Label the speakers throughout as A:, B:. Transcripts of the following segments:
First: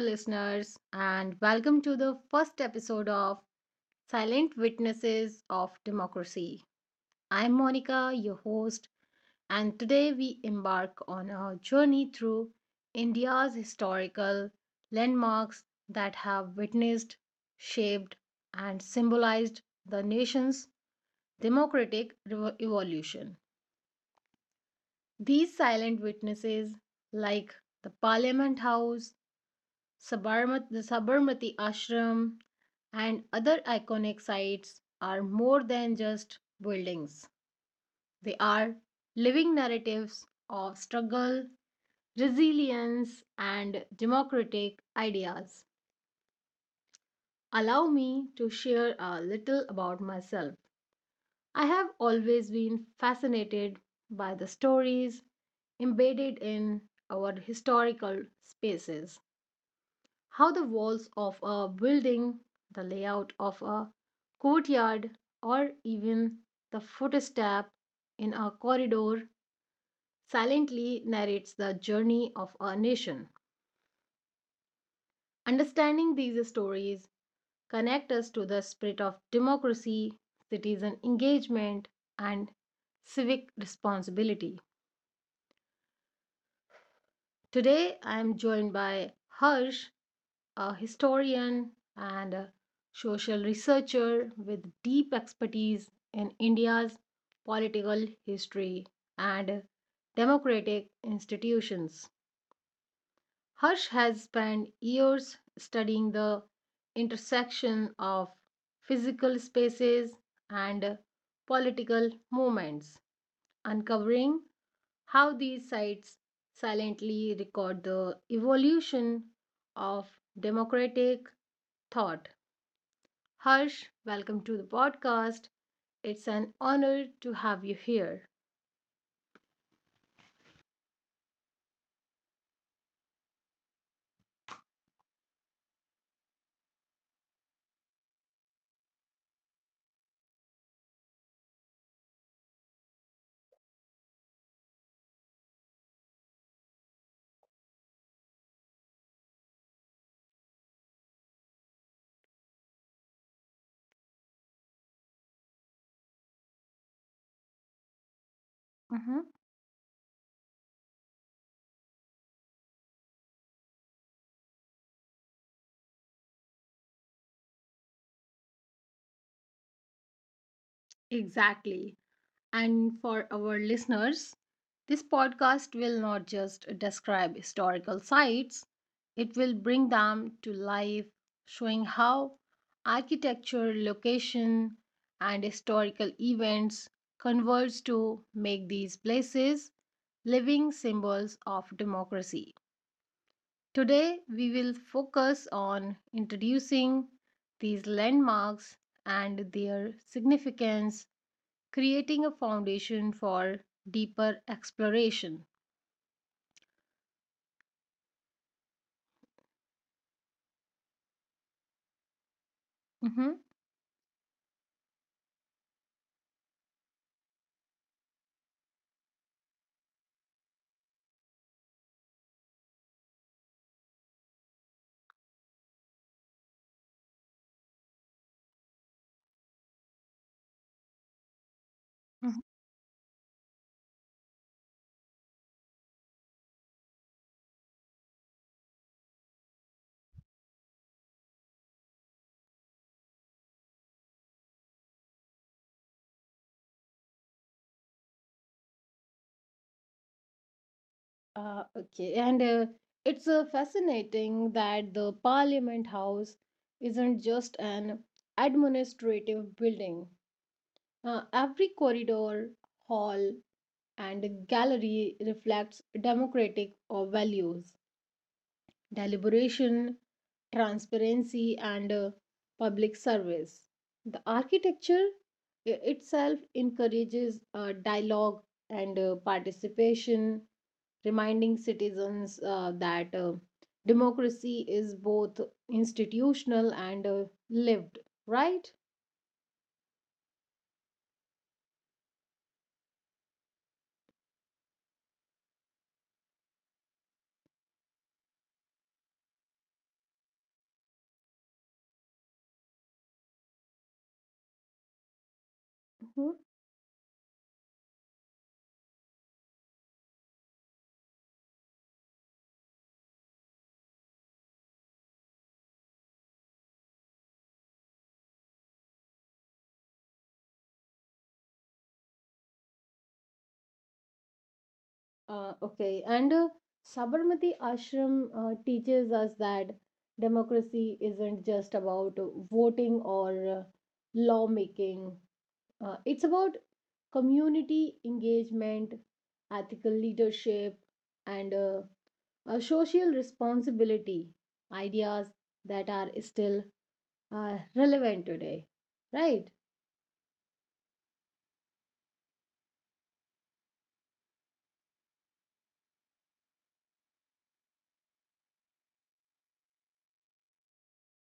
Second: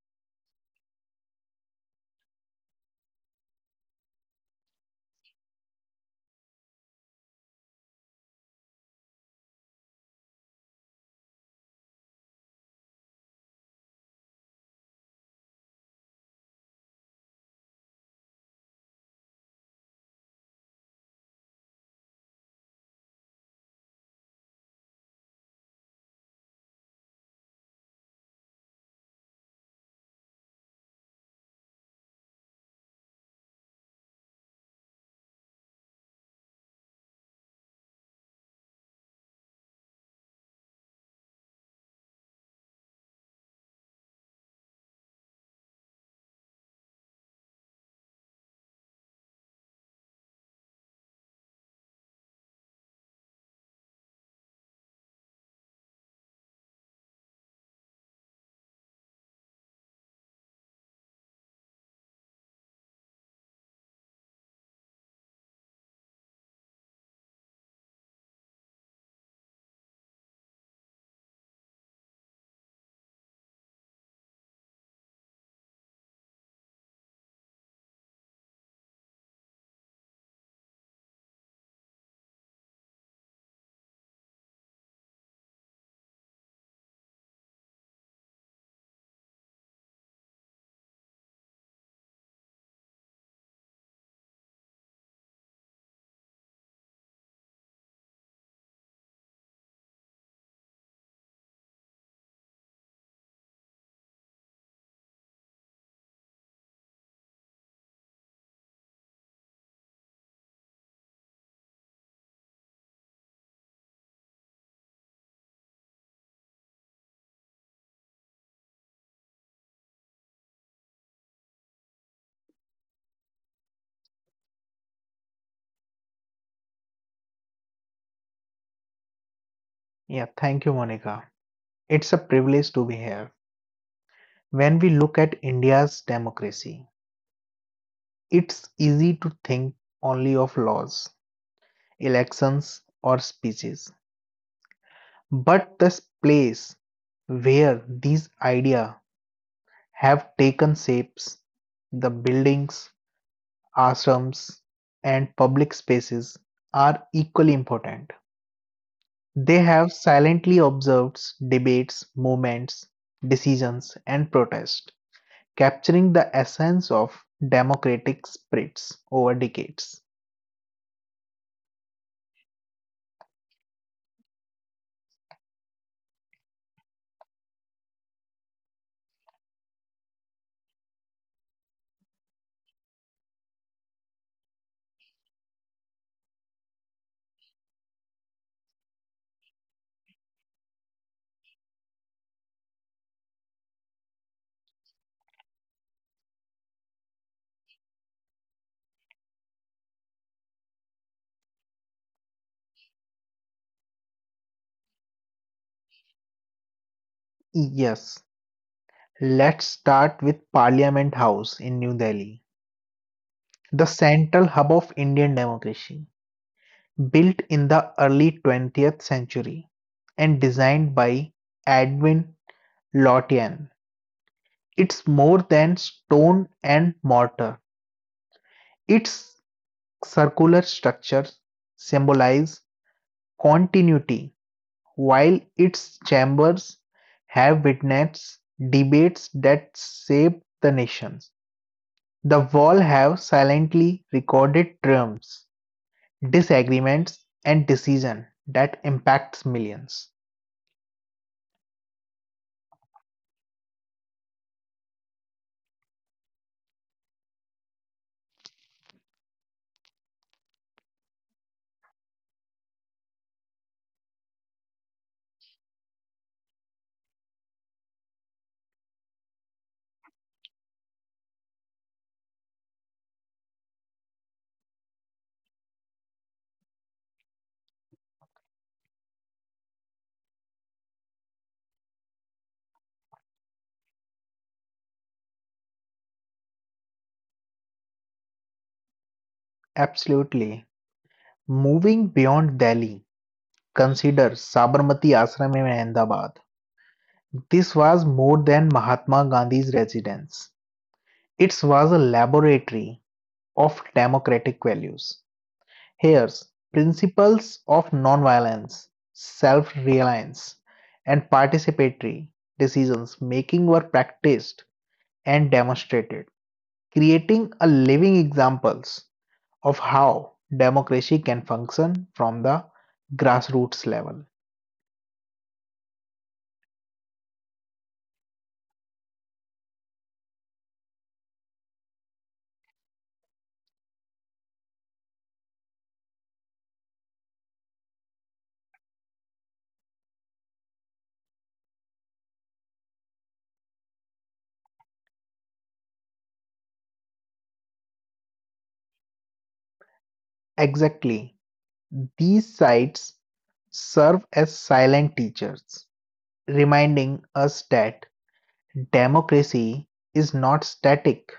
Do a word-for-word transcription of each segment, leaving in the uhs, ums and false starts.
A: listeners, and welcome to the first episode of Silent Witnesses of Democracy. I'm Monica, your host, and today we embark on a journey through India's historical landmarks that have witnessed, shaped, and symbolized the nation's democratic revo- evolution. These silent witnesses, like the Parliament House, Sabarmat- the Sabarmati Ashram, and other iconic sites are more than just buildings. They are living narratives of struggle, resilience, and democratic ideas. Allow me to share a little about myself. I have always been fascinated by the stories embedded in our historical spaces. How the walls of a building, the layout of a courtyard, or even the footstep in a corridor silently narrates the journey of a nation. Understanding these stories connect us to the spirit of democracy, citizen engagement, and civic responsibility. Today, I am joined by Harsh, a historian and a social researcher with deep expertise in India's political history and democratic institutions. Harsh has spent years studying the intersection of physical spaces and political movements, uncovering how these sites silently record the evolution of democratic thought. Harsh, welcome to the podcast. It's an honor to have you here.
B: Yeah, thank you, Monica. It's a privilege to be here. When we look at India's democracy, it's easy to think only of laws, elections, or speeches. But the place where these ideas have taken shapes, the buildings, ashrams, and public spaces are equally important.
A: Mm-hmm.
B: They have silently observed debates, movements, decisions, and protests capturing the essence of democratic spirits over decades.
A: Exactly. And for our listeners, this podcast will not just describe historical sites, it will bring them to life, showing how architecture, location, and historical events converge to make these places living symbols of democracy. Today, we will focus on introducing these landmarks and their significance, creating a foundation for deeper exploration.
B: Yes, let's start with Parliament House in New Delhi,
A: Mhm.
B: the central hub of Indian democracy, built in the early twentieth century and designed by Edwin Lotian. It's more than stone and mortar. Its circular structures
A: Mhm.
B: symbolize continuity while its chambers have witnessed debates that shaped the nations, the walls have silently recorded triumphs, disagreements, and decisions that impacts millions.
A: Uh, okay, and uh, it's uh, fascinating that the Parliament House isn't just an administrative building. Uh, every corridor, hall, and gallery reflects democratic uh, values. Deliberation, transparency, and uh, public service. The architecture i- itself encourages uh, dialogue and uh, participation, reminding citizens uh, that uh, democracy is both institutional and uh, lived, right?
B: Absolutely. Moving beyond Delhi, consider Sabarmati Ashram in Ahmedabad. This was more than Mahatma Gandhi's residence. It was a laboratory of democratic values.
A: Mhm.
B: Here's principles of nonviolence, self-reliance, and participatory decisions making were practiced and demonstrated, creating a living examples of how democracy can function from the grassroots level.
A: Uh, okay, and uh, Sabarmati Ashram uh, teaches us that democracy isn't just about uh, voting or uh, lawmaking. Uh, it's about community engagement, ethical leadership, and uh, uh, social responsibility, ideas that are still uh, relevant today, right?
B: Exactly, these sites serve as silent teachers, reminding us that democracy is not static,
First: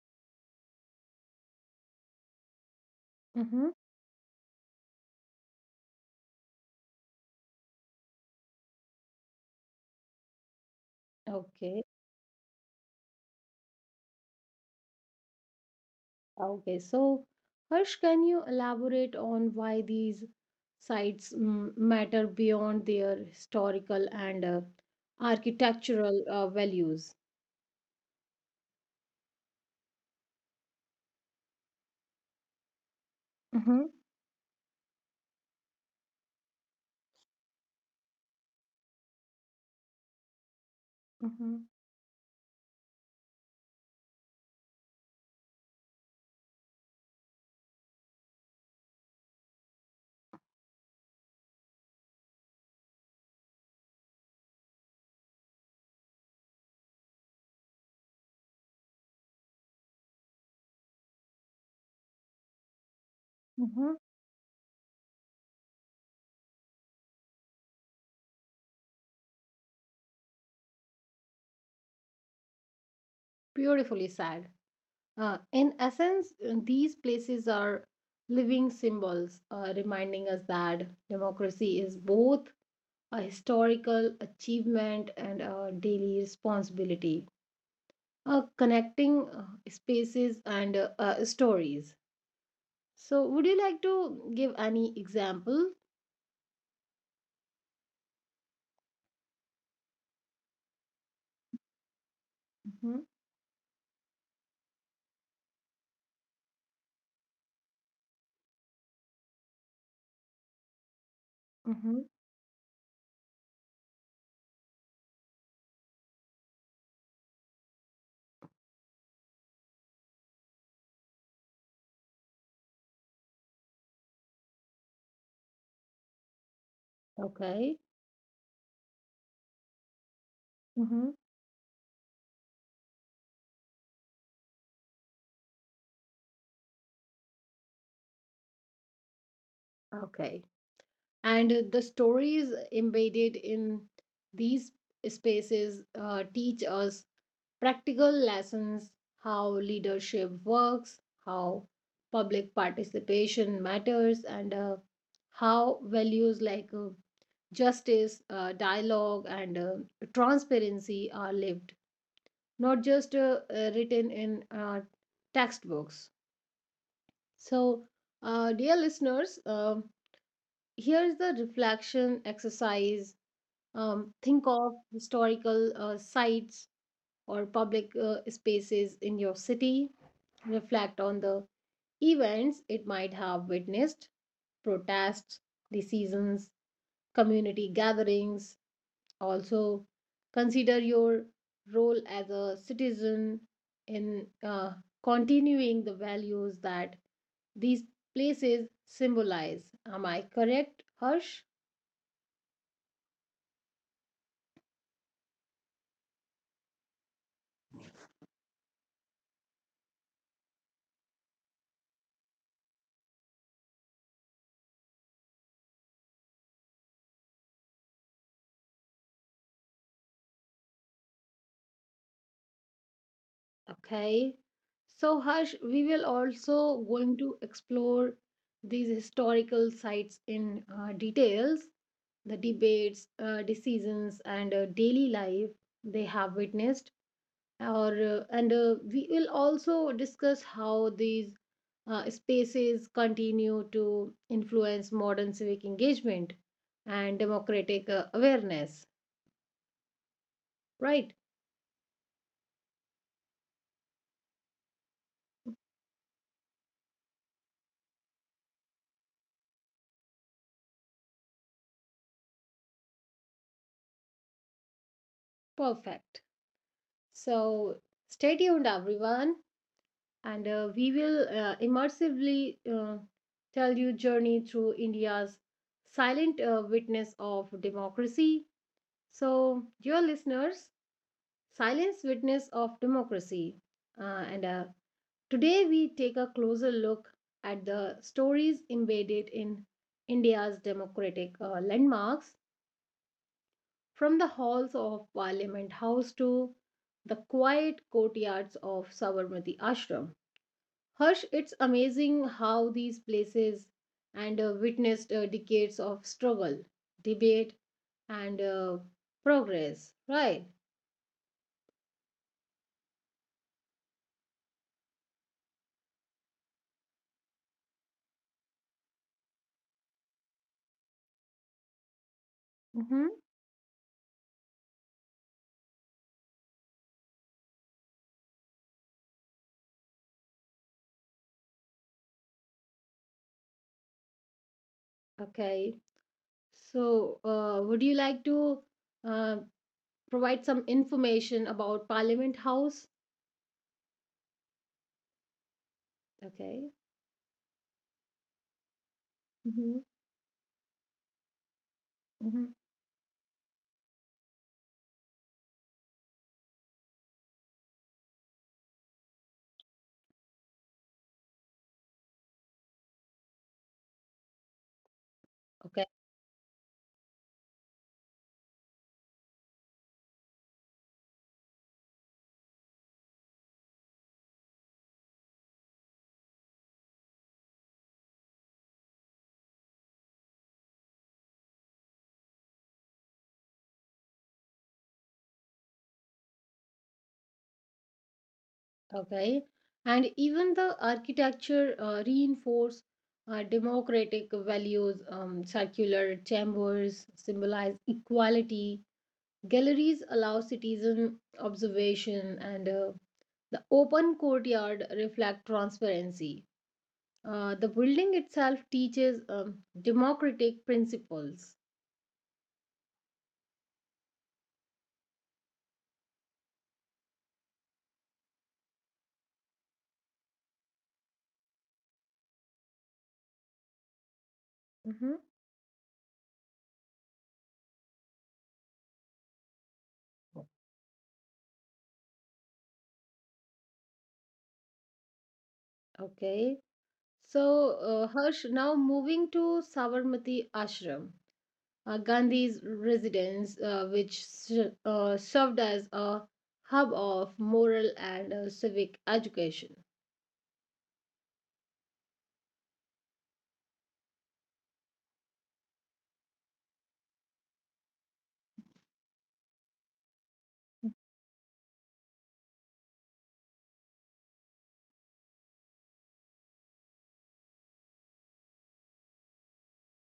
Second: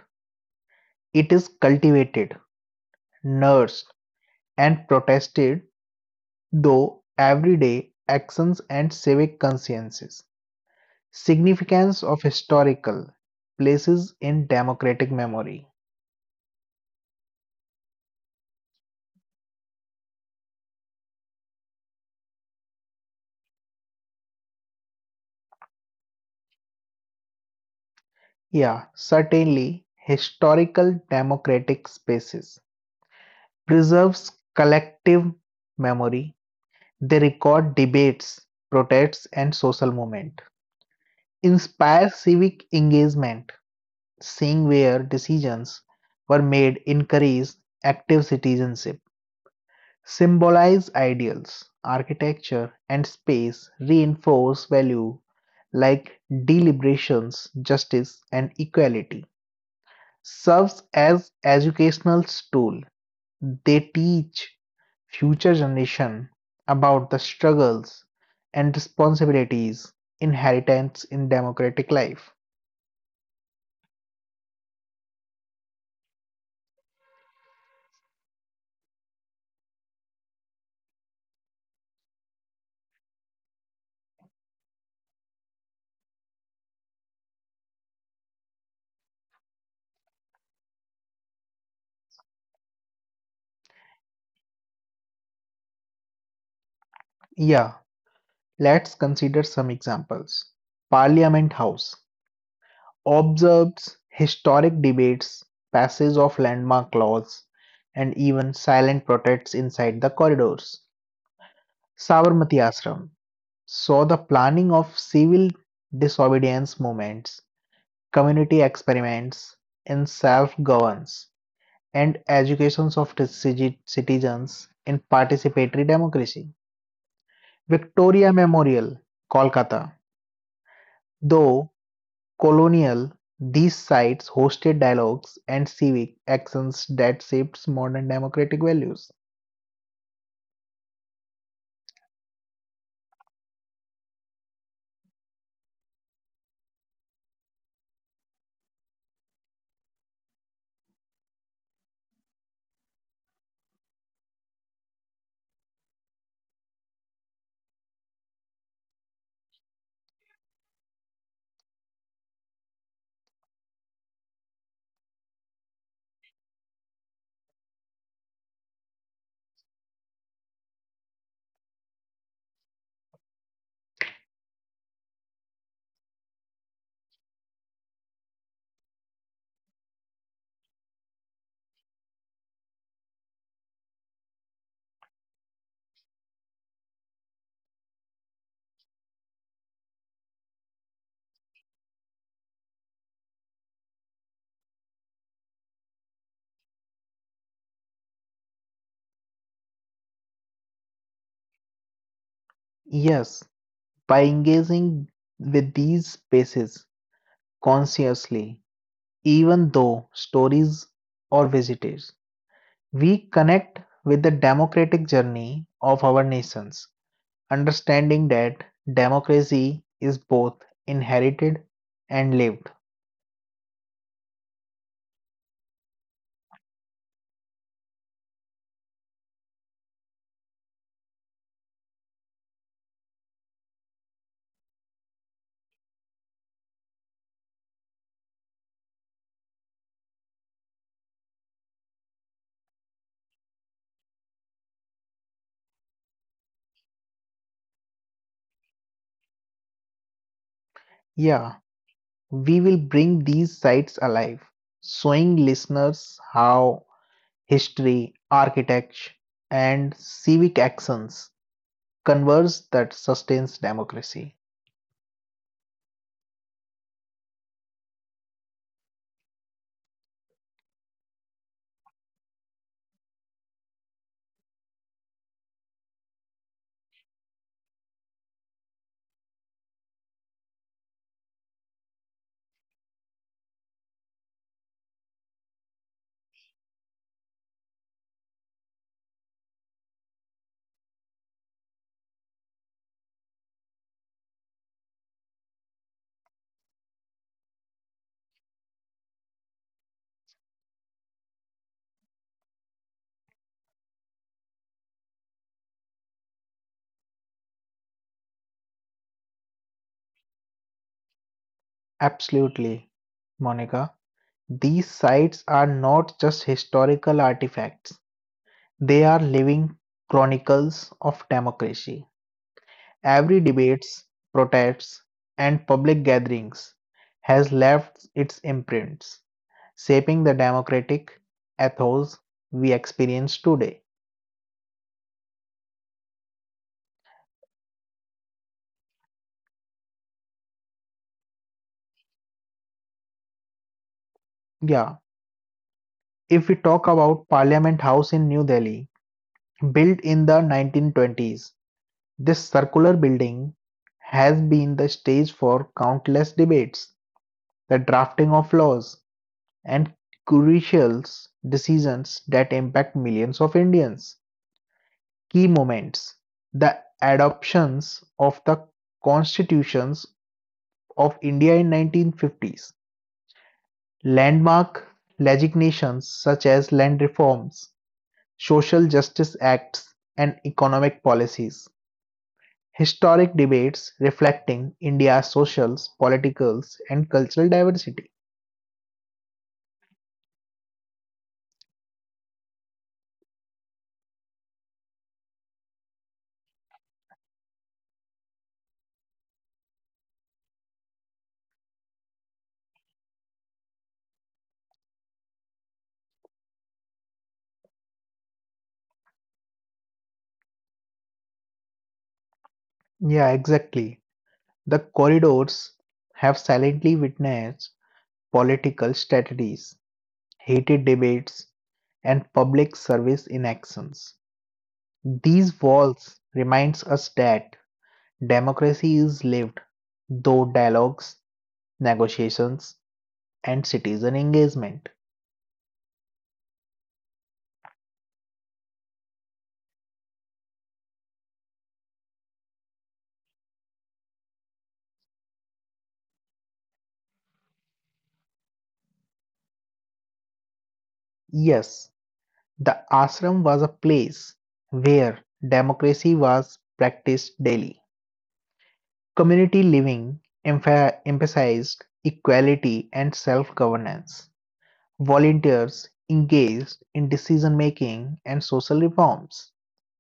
B: it is cultivated,
A: Mm-hmm.
B: nursed, and protested, though everyday, actions and civic consciences.
A: Okay.
B: Significance of historical places in democratic memory.
A: Okay, so Harsh, can you elaborate on why these sites mm, matter beyond their historical and uh, architectural uh, values?
B: Yeah, certainly, historical democratic spaces
A: Mm-hmm.
B: preserves collective memory. They record debates, protests, and social movement.
A: Mm-hmm.
B: Inspire civic engagement, seeing where decisions were made encourage active citizenship. Symbolize ideals, architecture, and space reinforce value like deliberations, justice, and equality. Serves as educational tool. They
A: Mm-hmm.
B: teach future generation about the struggles and responsibilities inheritance in democratic life.
A: Beautifully said. Uh, in essence, uh, these places are living symbols, uh, reminding us that democracy is both a historical achievement and a daily responsibility, uh, connecting uh, spaces and uh, uh, stories. So, would you like to give any example?
B: Yeah, let's consider some examples. Parliament House
A: Mm-hmm.
B: observes historic debates, passage of landmark laws, and even silent protests inside the corridors.
A: Mm-hmm.
B: Sabarmati Ashram saw the planning of civil disobedience movements, community experiments in self governance, and educations of citi- citizens in participatory democracy.
A: Okay.
B: Victoria Memorial, Kolkata,
A: Mm-hmm.
B: though colonial, these sites hosted dialogues and civic actions that shaped modern democratic values.
A: Okay. And uh, the stories embedded in these spaces uh, teach us practical lessons how leadership works, how public participation matters, and uh, how values like uh, justice, uh, dialogue, and uh, transparency are lived not just uh, uh, written in uh, textbooks. So, uh, dear listeners, um here's the reflection exercise. Um, think of historical uh, sites or public uh, spaces in your city. Reflect on the events it might have witnessed protests, decisions, community gatherings, also consider your role as a citizen in uh, continuing the values that these places symbolize. Am I correct, Harsh?
B: Yes, by engaging with these spaces consciously, even though stories or visitors, we connect with the democratic journey of our nations, understanding that democracy is both inherited and lived.
A: Okay. So, Harsh, we will also going to explore these historical sites in uh, details, the debates, uh, decisions, and uh, daily life they have witnessed. Or uh, and uh, we will also discuss how these uh, spaces continue to influence modern civic engagement and democratic uh, awareness. Right?
B: Yeah. We will bring these sites alive, showing listeners how history, architecture, and civic actions converge that sustains democracy.
A: Perfect. So stay tuned, everyone, and uh, we will uh, immersively uh, tell you journey through India's silent uh, witness of democracy. So, dear listeners, silence witness of democracy, uh, and uh, today, we take a closer look at the stories embedded in India's democratic uh, landmarks, from the halls of Parliament House to the quiet courtyards of Sabarmati Ashram. Harsh, it's amazing how these places and uh, witnessed uh, decades of struggle, debate, and uh, progress, right?
B: Absolutely, Monica. These sites are not just historical artifacts, they are living chronicles of democracy.
A: Mm-hmm.
B: Every debates, protests, and public gatherings has left its imprints shaping the democratic ethos we experience today.
A: Okay. So, uh, would you like to? uh, Provide some information about Parliament House.
B: Yeah, if we
A: Okay.
B: talk about Parliament House in New Delhi,
A: Hmm.
B: built in the nineteen twenties, this
A: Hmm.
B: circular building has been the stage for countless debates, the drafting of laws, and crucial decisions that impact millions of Indians. Key
A: Okay,
B: moments the adoptions of the constitutions of India in nineteen fifties Landmark legislations such as land reforms, social justice acts and economic policies; historic debates reflecting India's social, political and cultural diversity.
A: okay. And even the architecture uh, reinforce uh, democratic values, um, circular chambers symbolize equality. Galleries allow citizen observation, and uh, the open courtyard reflect transparency. Uh, the building itself teaches um, democratic principles.
B: Yeah, exactly. The corridors have silently witnessed political strategies, heated debates, and public service inactions.
A: Hmm.
B: These walls reminds us that democracy is lived though dialogues negotiations, and citizen engagement.
A: Okay. So, uh, Harsh, now moving to Sabarmati Ashram, uh, Gandhi's residence, uh, which s- uh, served as a hub of moral and uh, civic education.
B: Yes, the ashram was a place where democracy was practiced daily. Community living empha- emphasized equality and self governance. Volunteers engaged in decision making and social reforms.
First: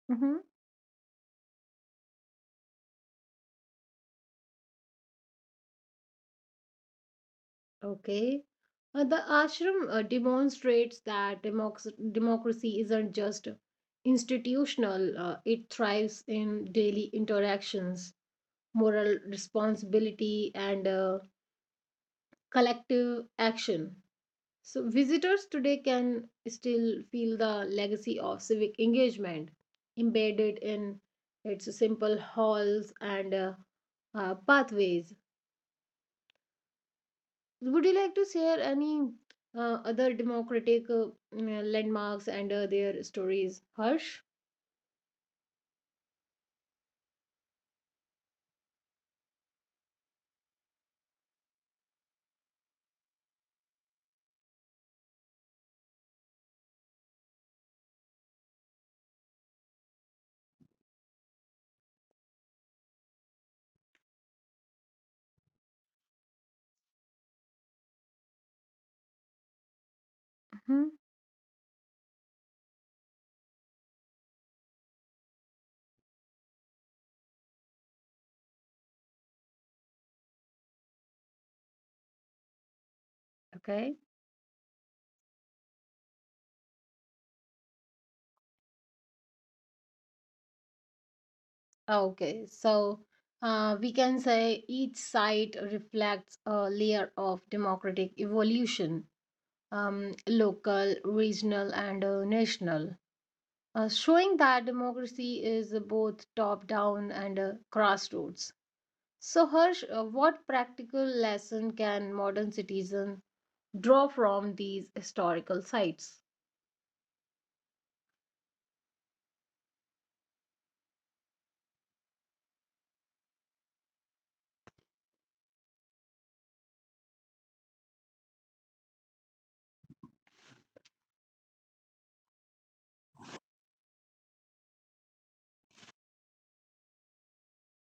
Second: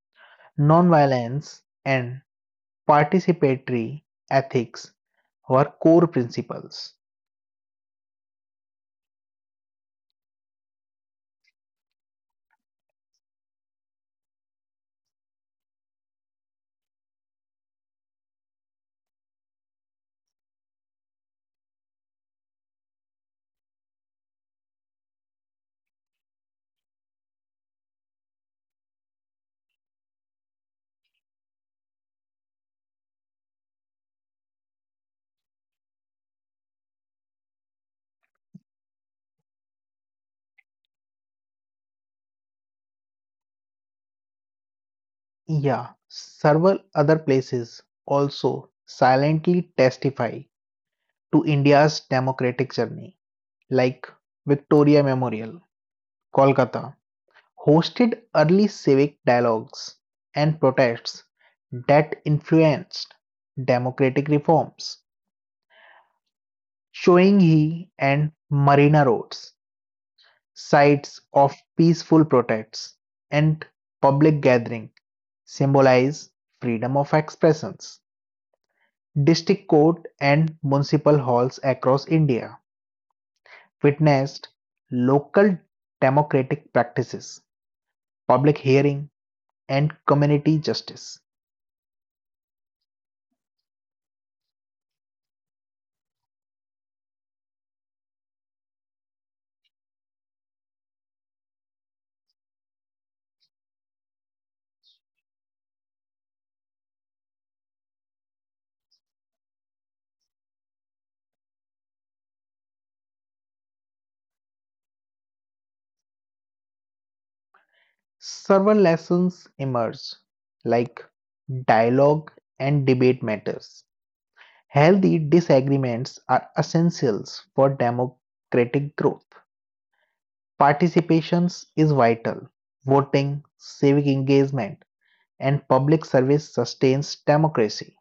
A: Hmm.
B: Nonviolence and participatory ethics were core principles.
A: Okay. Uh, the ashram uh, demonstrates that democ- democracy isn't just institutional, uh, it thrives in daily interactions, moral responsibility, and uh, collective action. So, visitors today can still feel the legacy of civic engagement embedded in its simple halls and uh, uh, pathways. Would you like to share any uh, other democratic uh, mm, uh, landmarks and uh, their stories, Harsh?
B: Yeah, several other places also silently testify to India's democratic journey, like Victoria Memorial, Kolkata, hosted early civic dialogues and protests that influenced democratic reforms. Shoinghi and Marina Roads,
A: Hmm.
B: sites of peaceful protests and public gathering, symbolize freedom of expression. District court and municipal halls across India
A: Okay.
B: witnessed local democratic practices, public hearing, and community justice.
A: Okay, so uh, we can say each site reflects a layer of democratic evolution, um, local, regional, and uh, national. Uh, showing that democracy is both top down and uh, grassroots. So, Harsh, uh, what practical lesson can modern citizens draw from these historical sites?
B: Several lessons emerged, like dialogue and debate matters. Healthy disagreements are essentials for democratic growth. Participations is vital. Voting, civic engagement, and public service sustains democracy.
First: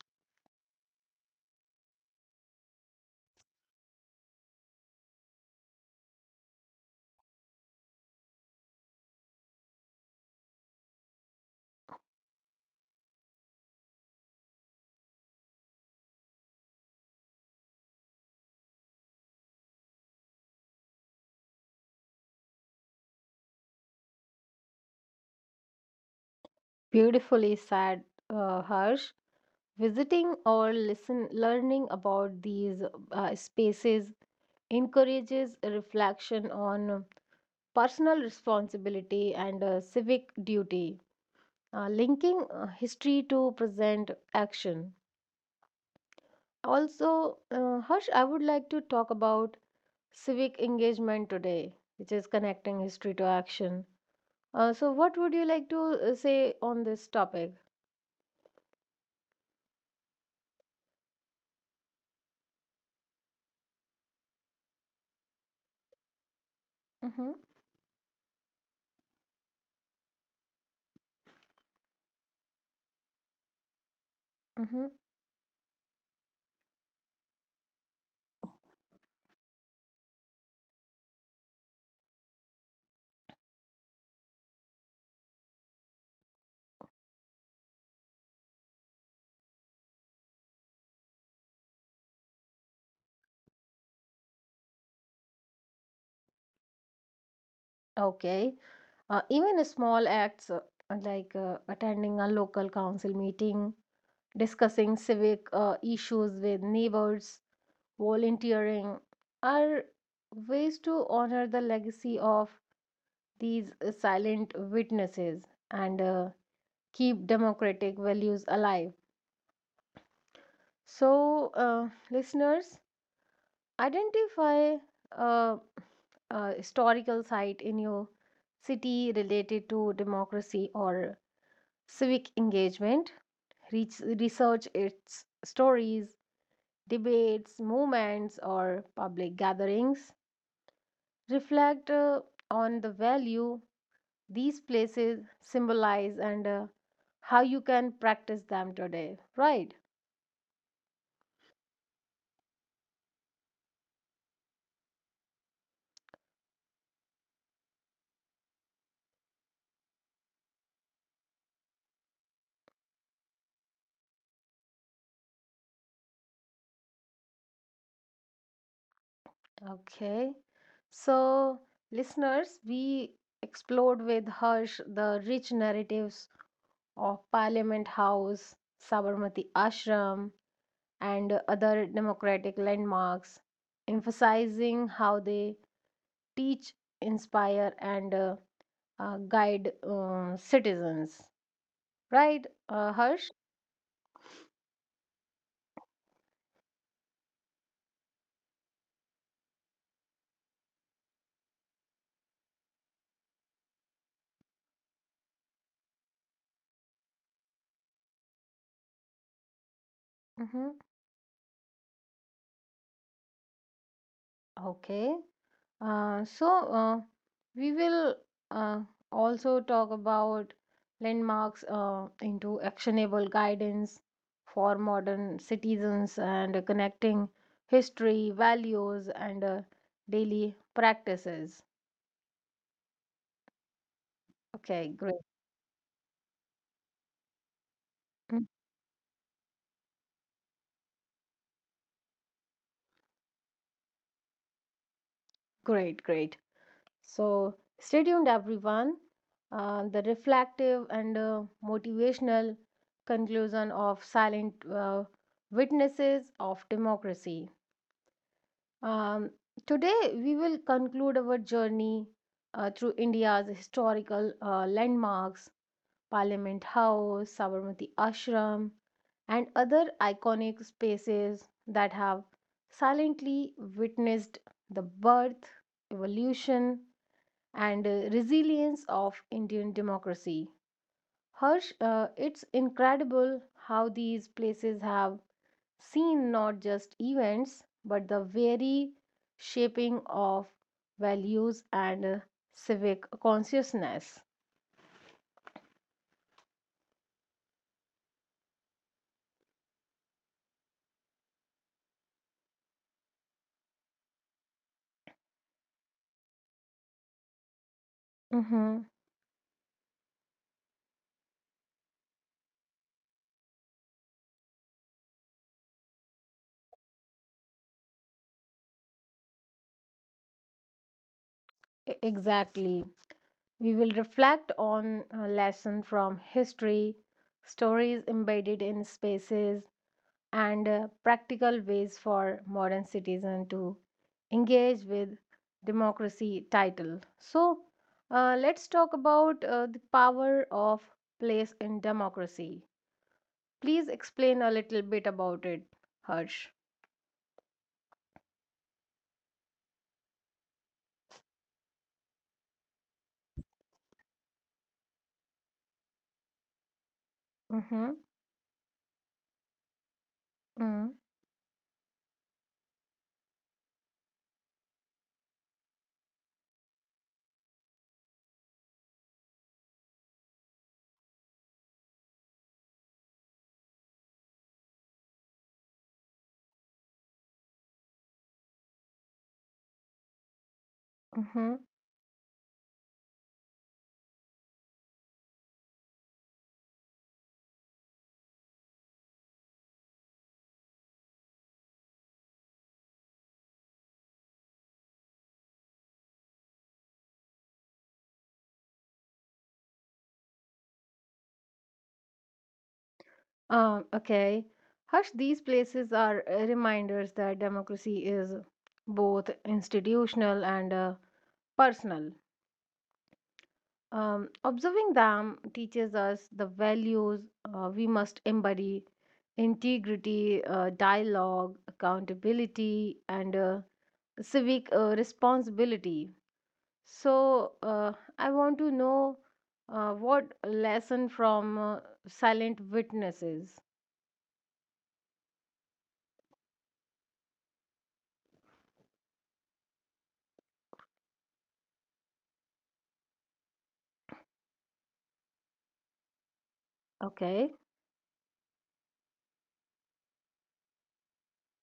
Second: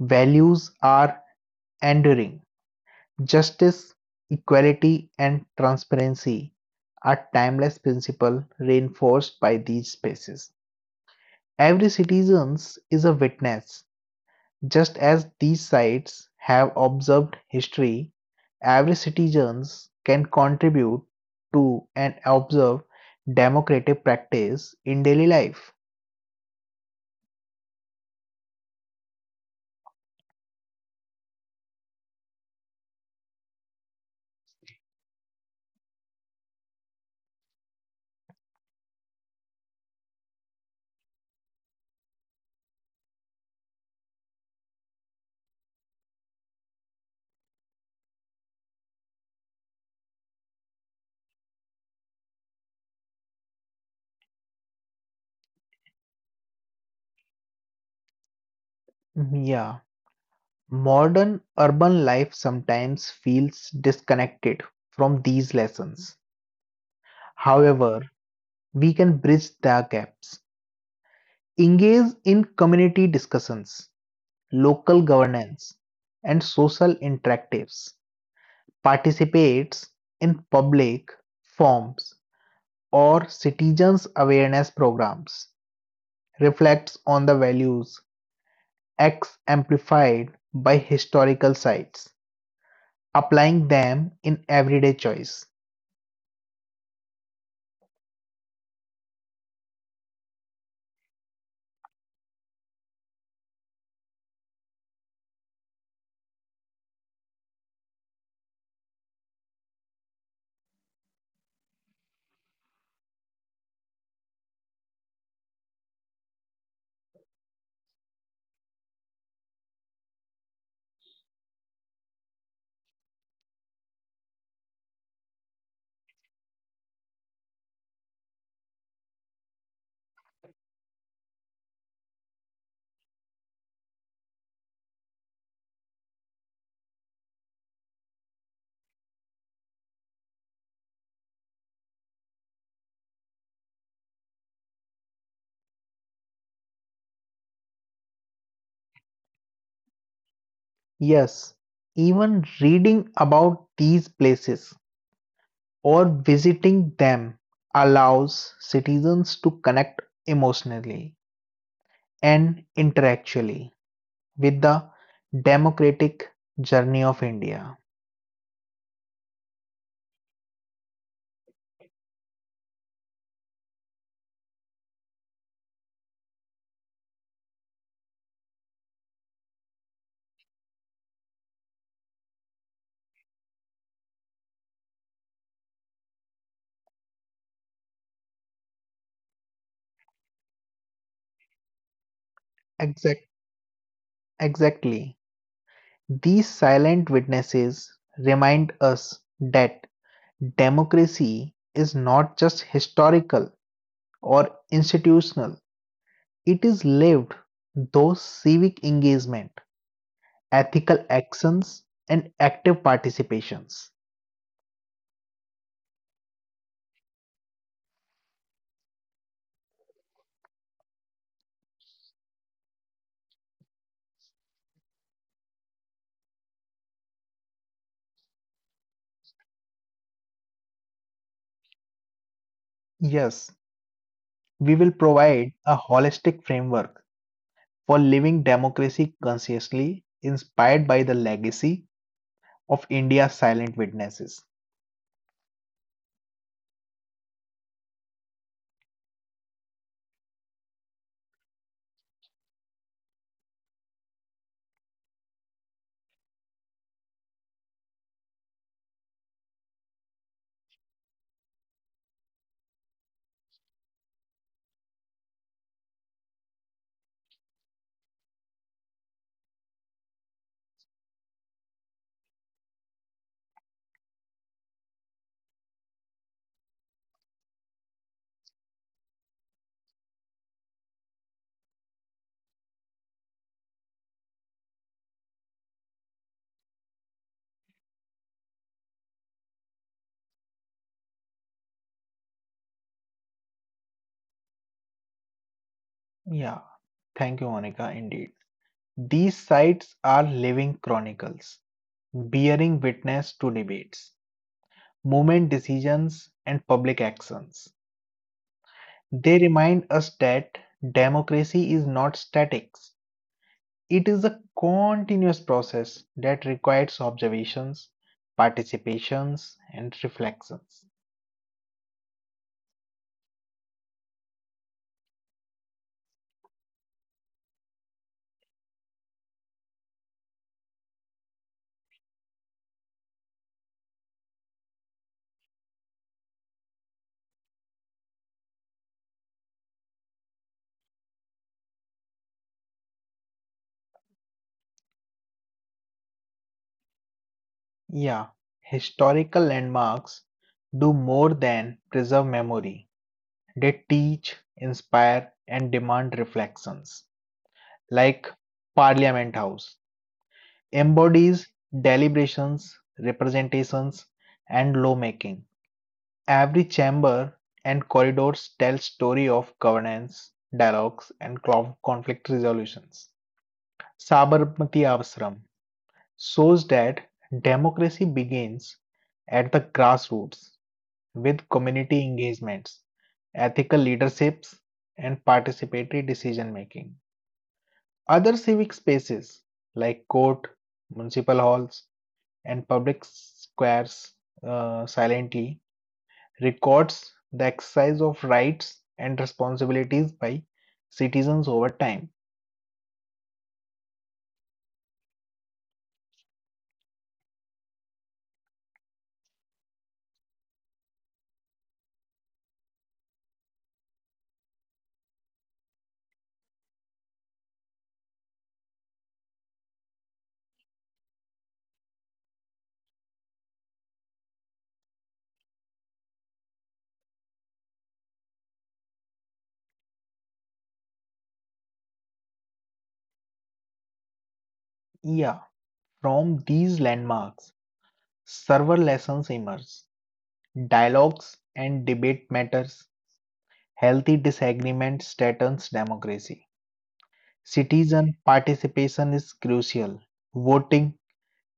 B: Values are enduring. Justice, equality, and transparency are timeless principles reinforced by these spaces. Every citizen is a witness, just as these sites have observed history. Every citizen can contribute to and observe democratic practice in daily life.
A: Beautifully said, uh, Harsh. Visiting or listen, learning about these uh, spaces encourages a reflection on personal responsibility and uh, civic duty, uh, linking uh, history to present action. Also, uh, Harsh, I would like to talk about civic engagement today, which is connecting history to action. Uh, so, what would you like to uh, say on this topic?
B: Yeah, modern urban life sometimes feels disconnected from these lessons.
A: Mm-hmm,
B: However, we can bridge the gaps. Engage in community discussions,
A: mm-hmm.
B: local governance, and social interactives. Participates in public forums or citizens awareness programs. Reflects on the values X amplified by historical sites, applying them in everyday choice.
A: Okay. Uh, even small acts uh, like uh, attending a local council meeting, discussing civic uh, issues with neighbors, volunteering are ways to honor the legacy of these uh, silent witnesses. And uh, keep democratic values alive. So, uh, listeners, identify uh, a historical site in your city related to democracy or civic engagement. Reach, research its stories, debates, movements, or public gatherings. Reflect uh, on the value these places symbolize and uh, how you can practice them today, right?
B: Yes, even reading about these places or visiting them allows citizens to connect emotionally and intellectually with the democratic journey of India.
A: Okay. So, listeners, we explored with Harsh the rich narratives of Parliament House, Sabarmati Ashram, and other democratic landmarks, emphasizing how they teach, inspire, and uh, uh, guide uh, citizens. Right, uh, Harsh?
B: Exact, exactly. These silent witnesses remind us that democracy is not just historical or institutional, it is lived through civic engagement,
A: Mm-hmm.
B: ethical actions, and active participations.
A: Okay. Uh, so, uh, we will uh, also talk about landmarks uh, into actionable guidance for modern citizens and connecting history, values, and uh, daily practices.
B: Yes, we
A: Okay,
B: will
A: great.
B: provide a holistic framework for living
A: Mm,
B: democracy consciously, inspired by the legacy of India's silent witnesses.
A: great, great. So, stay tuned, everyone. Uh, the reflective and uh, motivational conclusion of silent uh, witnesses of democracy. Um, today, we will conclude our journey uh, through India's historical uh, landmarks, Parliament House, Sabarmati Ashram, and other iconic spaces that have silently witnessed the birth, evolution, and uh, resilience of Indian democracy. Harsh, uh, it's incredible how these places have seen not just events but the very shaping of values and uh, civic consciousness.
B: Yeah, thank you, Monica, indeed. These sites are living chronicles, bearing witness to debates, movement decisions, and public actions.
A: Mhm.
B: They remind us that democracy is not static, It is a continuous process that requires observations, participations, and reflections.
A: E- Exactly. We will reflect on a lesson from history, stories embedded in spaces, and uh, practical ways for modern citizen to engage with democracy title. So, uh, let's talk about uh, the power of place in democracy. Please explain a little bit about it, Harsh.
B: Yeah, historical landmarks do more than preserve memory, they teach, inspire, and demand reflections.
A: Mm-hmm.
B: Like Parliament House
A: Mm,
B: embodies deliberations, representations, and lawmaking. Every chamber and corridors tell story of governance, dialogues, and clo- conflict resolutions. Sabarmati Ashram shows that democracy begins at the grassroots with
A: mm-hmm.
B: community engagements, ethical leaderships, and participatory decision making. Other civic spaces like court, municipal halls, and public squares uh, silently records the exercise of rights and responsibilities by citizens over time.
A: Um, okay. Harsh, these places are uh, reminders that democracy is both institutional and uh, personal. Um, observing them teaches us the values uh, we must embody integrity, uh, dialogue, accountability, and uh, civic uh, responsibility. So, uh, I want to know uh, what lesson from uh, silent witnesses.
B: Yeah, from these landmarks, several lessons emerge. Dialogues and debate matters, healthy disagreement strengthens democracy.
A: Okay.
B: Citizen participation is crucial. Voting,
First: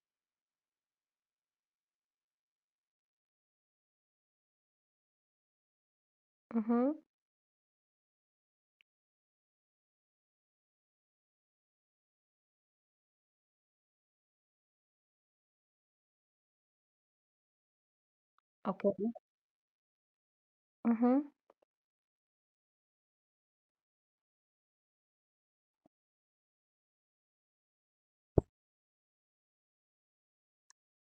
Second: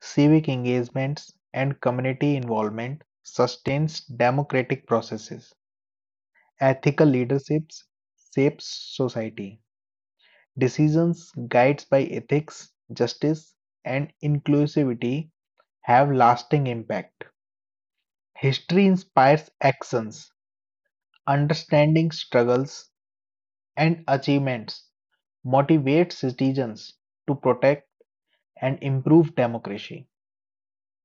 B: civic engagements, and community involvement sustains democratic processes.
A: Mm-hmm.
B: Ethical leaderships shapes society. Decisions guided by ethics, justice, and inclusivity have lasting impact. History
A: Okay.
B: inspires actions,
A: Mm-hmm.
B: understanding struggles and achievements, motivates citizens to protect and improve democracy.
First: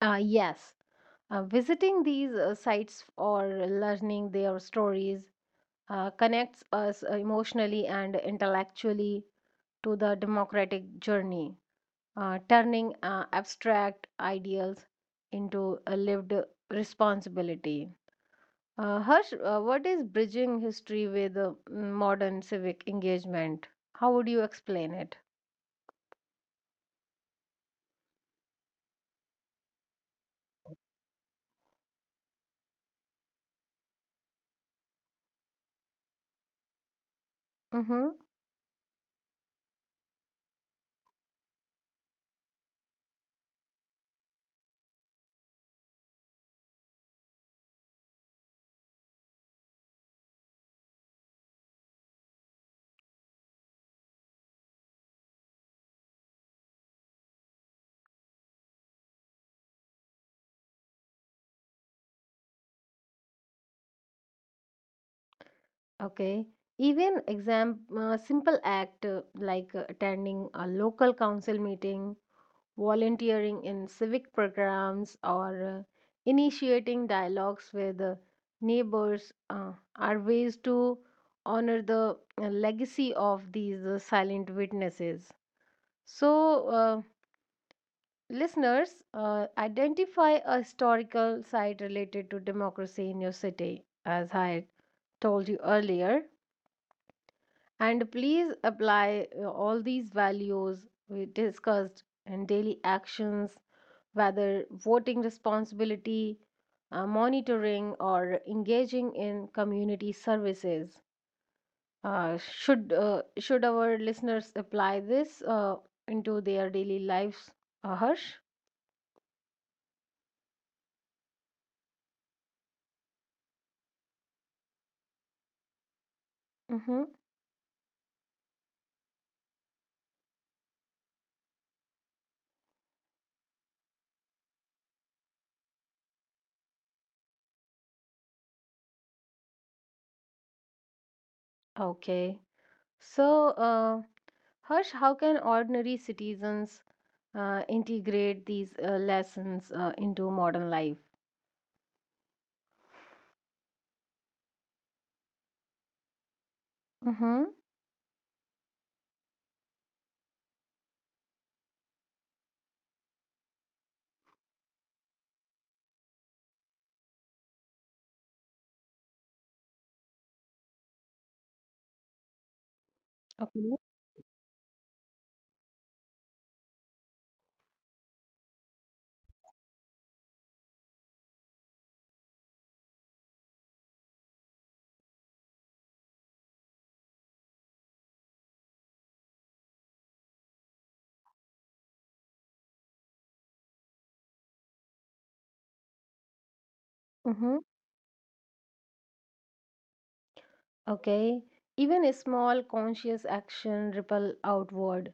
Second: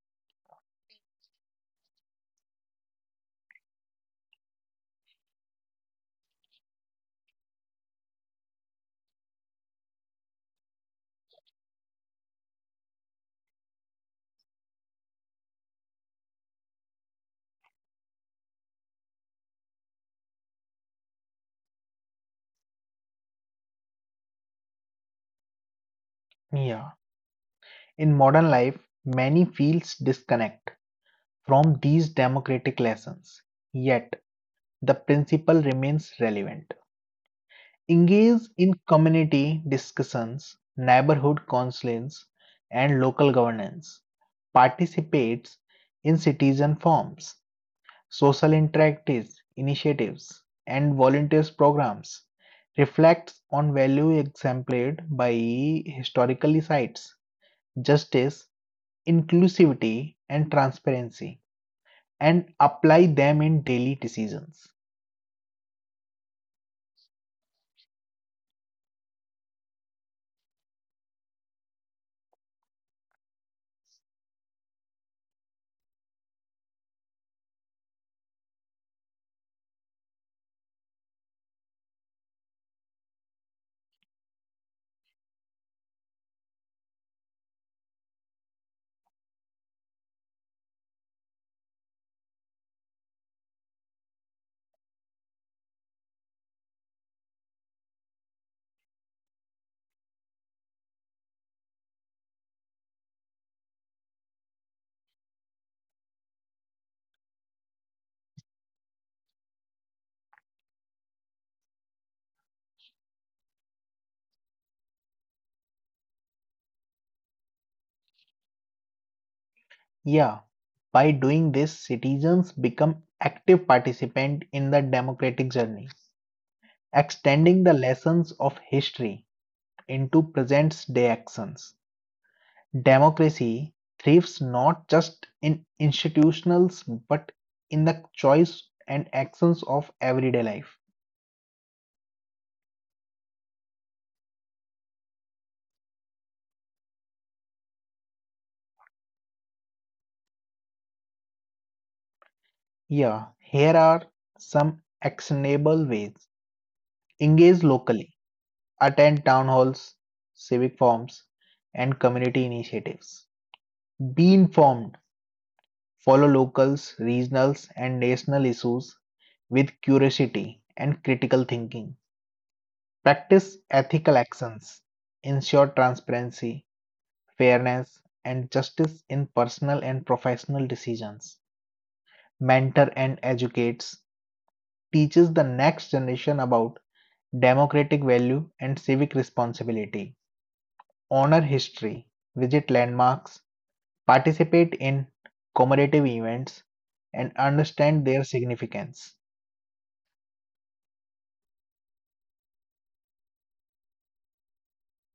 A: Uh, yes, uh, visiting these uh, sites or learning their stories uh, connects us uh, emotionally and intellectually to the democratic journey, uh, turning uh, abstract ideals into a lived responsibility. Uh, Harsh, uh, what is bridging history with uh, mm, modern civic engagement? How would you explain it?
B: Yeah. In modern life, many feels disconnect from these democratic lessons, yet the principle remains relevant.
A: Mm-hmm.
B: Engage in community discussions, neighborhood councils, and local governance. Participates in citizen forums, social interactive initiatives, and volunteers programs. Reflects on value exemplified by historical sites, justice, inclusivity, and transparency, and apply them in daily decisions.
A: Okay. Even exam uh, simple act uh, like uh, attending a local council meeting, volunteering in civic programs, or uh, initiating dialogues with uh, neighbors uh, are ways to honor the uh, legacy of these uh, silent witnesses. So, uh, listeners, uh, identify a historical site related to democracy in your city, as I had told you earlier, and please apply uh, all these values we discussed in daily actions, whether voting responsibility, uh, monitoring, or engaging in community services. Uh, should uh, should our listeners apply this uh, into their daily lives, uh, Harsh?
B: Yeah, by doing this, citizens become active participants in the democratic journey,
A: Mm-hmm.
B: extending the lessons of history into present day actions. Democracy thrives not just in institutions but in the choice and actions of everyday life.
A: Okay. So, uh, Harsh, how can ordinary citizens uh, integrate these uh, lessons uh, into modern life?
B: Yeah, here are some actionable ways.
A: Mm-hmm.
B: Engage locally, attend town halls, civic forums, and community initiatives. Be informed Follow locals, regionals, and national issues with curiosity and critical thinking. Practice
A: Okay.
B: ethical actions. Ensure transparency, fairness, and justice in personal and professional decisions. Mentor and educates. Teaches the next generation about democratic value and civic responsibility. Honor history. Visit landmarks. Participate in commemorative events and
A: Mm-hmm.
B: understand their significance.
A: Okay. Even a small conscious action ripple outward,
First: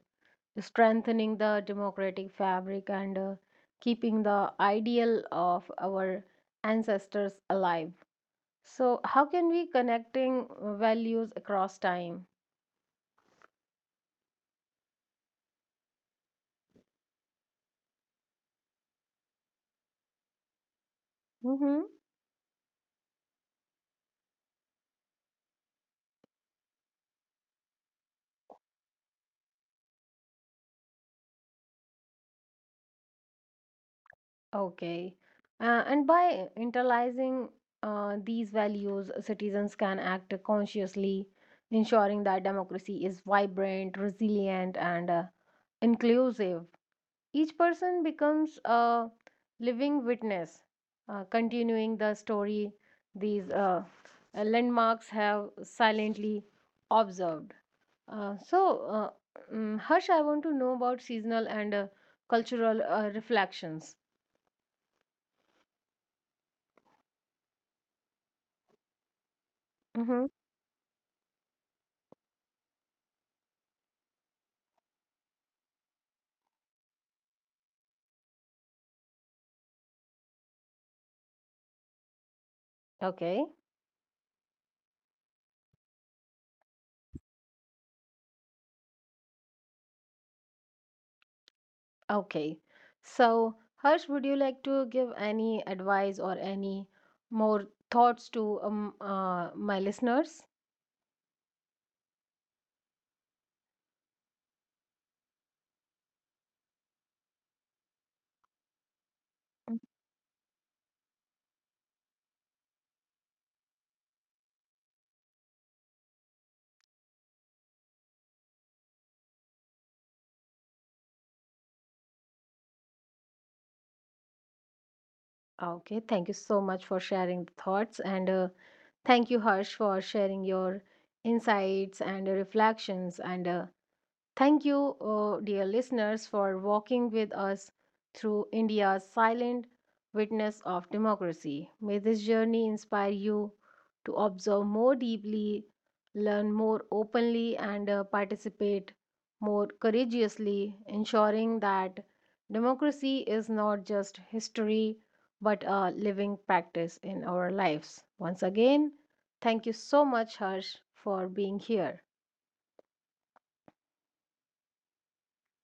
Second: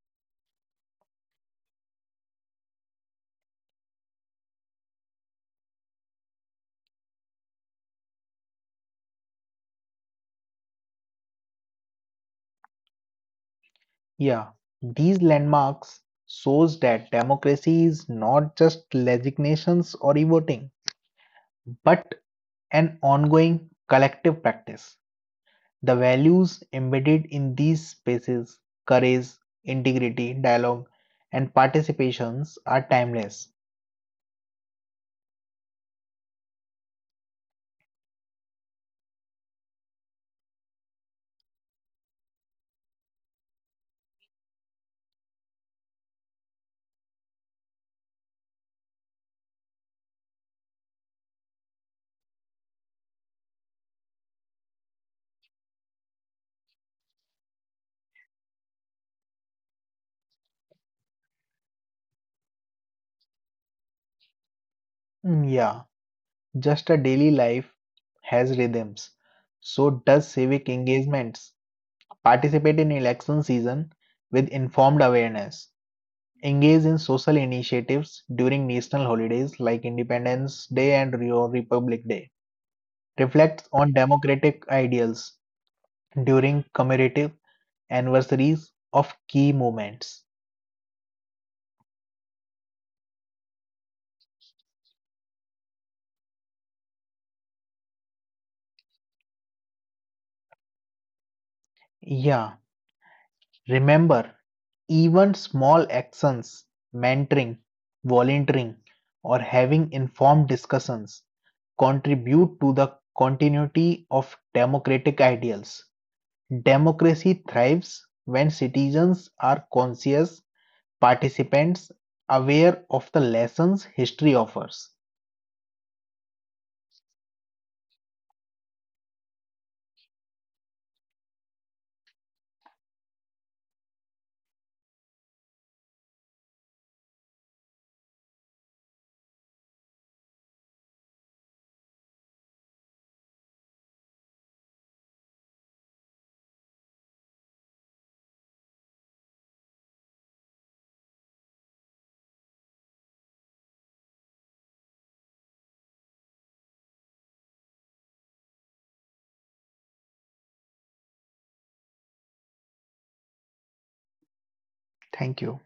A: strengthening the democratic fabric and uh, keeping the ideal of our ancestors alive. So, how can we connecting uh, values across time?
B: Yeah, these landmarks shows that democracy is not just legislations or e-voting, but an ongoing collective practice. The values embedded in these spaces, courage, integrity, dialogue, and participations are timeless.
A: Okay. Uh, and by internalizing uh, these values, citizens can act consciously, ensuring that democracy is vibrant, resilient, and uh, inclusive. Each person becomes a living witness, uh, continuing the story these uh, uh, landmarks have silently observed. Uh, so, uh, mm, Harsh, I want to know about seasonal and uh, cultural uh, reflections.
B: Mm, yeah, just a daily life has rhythms. So does
A: Hmm.
B: civic engagements. Participate in election season with informed awareness. Engage in social initiatives during national holidays like Independence Day and Rio Republic Day.
A: Okay.
B: Reflect on democratic ideals during commemorative anniversaries of key moments.
A: Okay. So, Harsh, would you like to give any advice or any more thoughts to um, uh, my listeners?
B: Yeah, remember, even small actions, mentoring, volunteering, or having informed discussions contribute to the continuity of democratic ideals. Democracy thrives when citizens are conscious participants aware of the lessons history offers.
A: Okay. Thank you so much for sharing the thoughts. And uh, thank you, Harsh, for sharing your insights and uh, reflections. And uh, thank you, uh, dear listeners, for walking with us through India's silent witness of democracy. May this journey inspire you to observe more deeply, learn more openly, and uh, participate more courageously, ensuring that democracy is not just history but a living practice in our lives. Once again, thank you so much, Harsh, for being here.
B: Thank you.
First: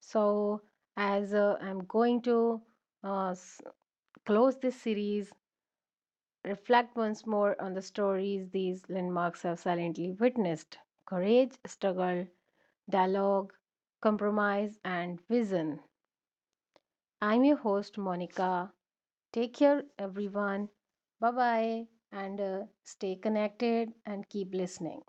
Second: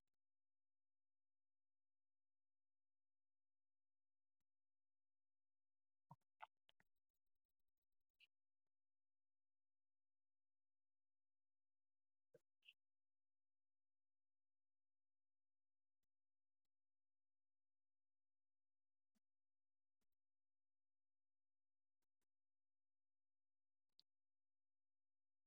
A: So, as uh, I'm going to uh, s- close this series, reflect once more on the stories these landmarks have silently witnessed courage, struggle, dialogue, compromise, and vision. I'm your host, Monica. Take care, everyone. Bye bye, and uh, stay connected and keep listening.